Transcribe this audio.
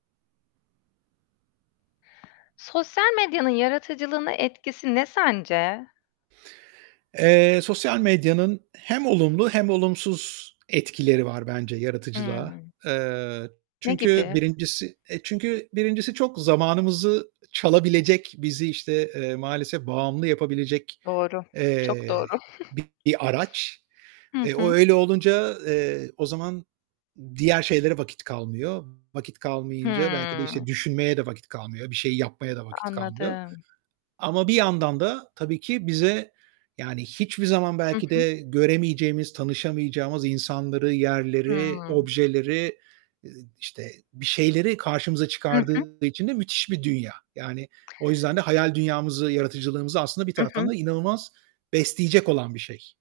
Sosyal medyanın yaratıcılığına etkisi ne sence? Eee, sosyal medyanın hem olumlu hem olumsuz etkileri var bence yaratıcılığa. Hımm. Eee, Ne çünkü gibi? 1.'si e, çünkü 1.'si çok zamanımızı çalabilecek, bizi, işte, eee, maalesef bağımlı yapabilecek, Doğru, çok eee, doğru. bir araç. Hı E, o hı. öyle olunca, eee, o zaman diğer şeylere vakit kalmıyor. Vakit kalmayınca belki de işte Hıı. düşünmeye de vakit kalmıyor, bir şeyi yapmaya da vakit kalmıyor Anladım. ama bir yandan da tabii ki bize, yani, hiçbir zaman Hı belki hı. de göremeyeceğimiz, tanışamayacağımız insanları, yerleri, Hıı. objeleri, işte, bir şeyleri karşımıza Hı hı. çıkardığı için de müthiş bir dünya. Yani, o yüzden de hayal dünyamızı, yaratıcılığımızı aslında bir Hı taraftan hı. da inanılmaz besleyecek olan bir şey.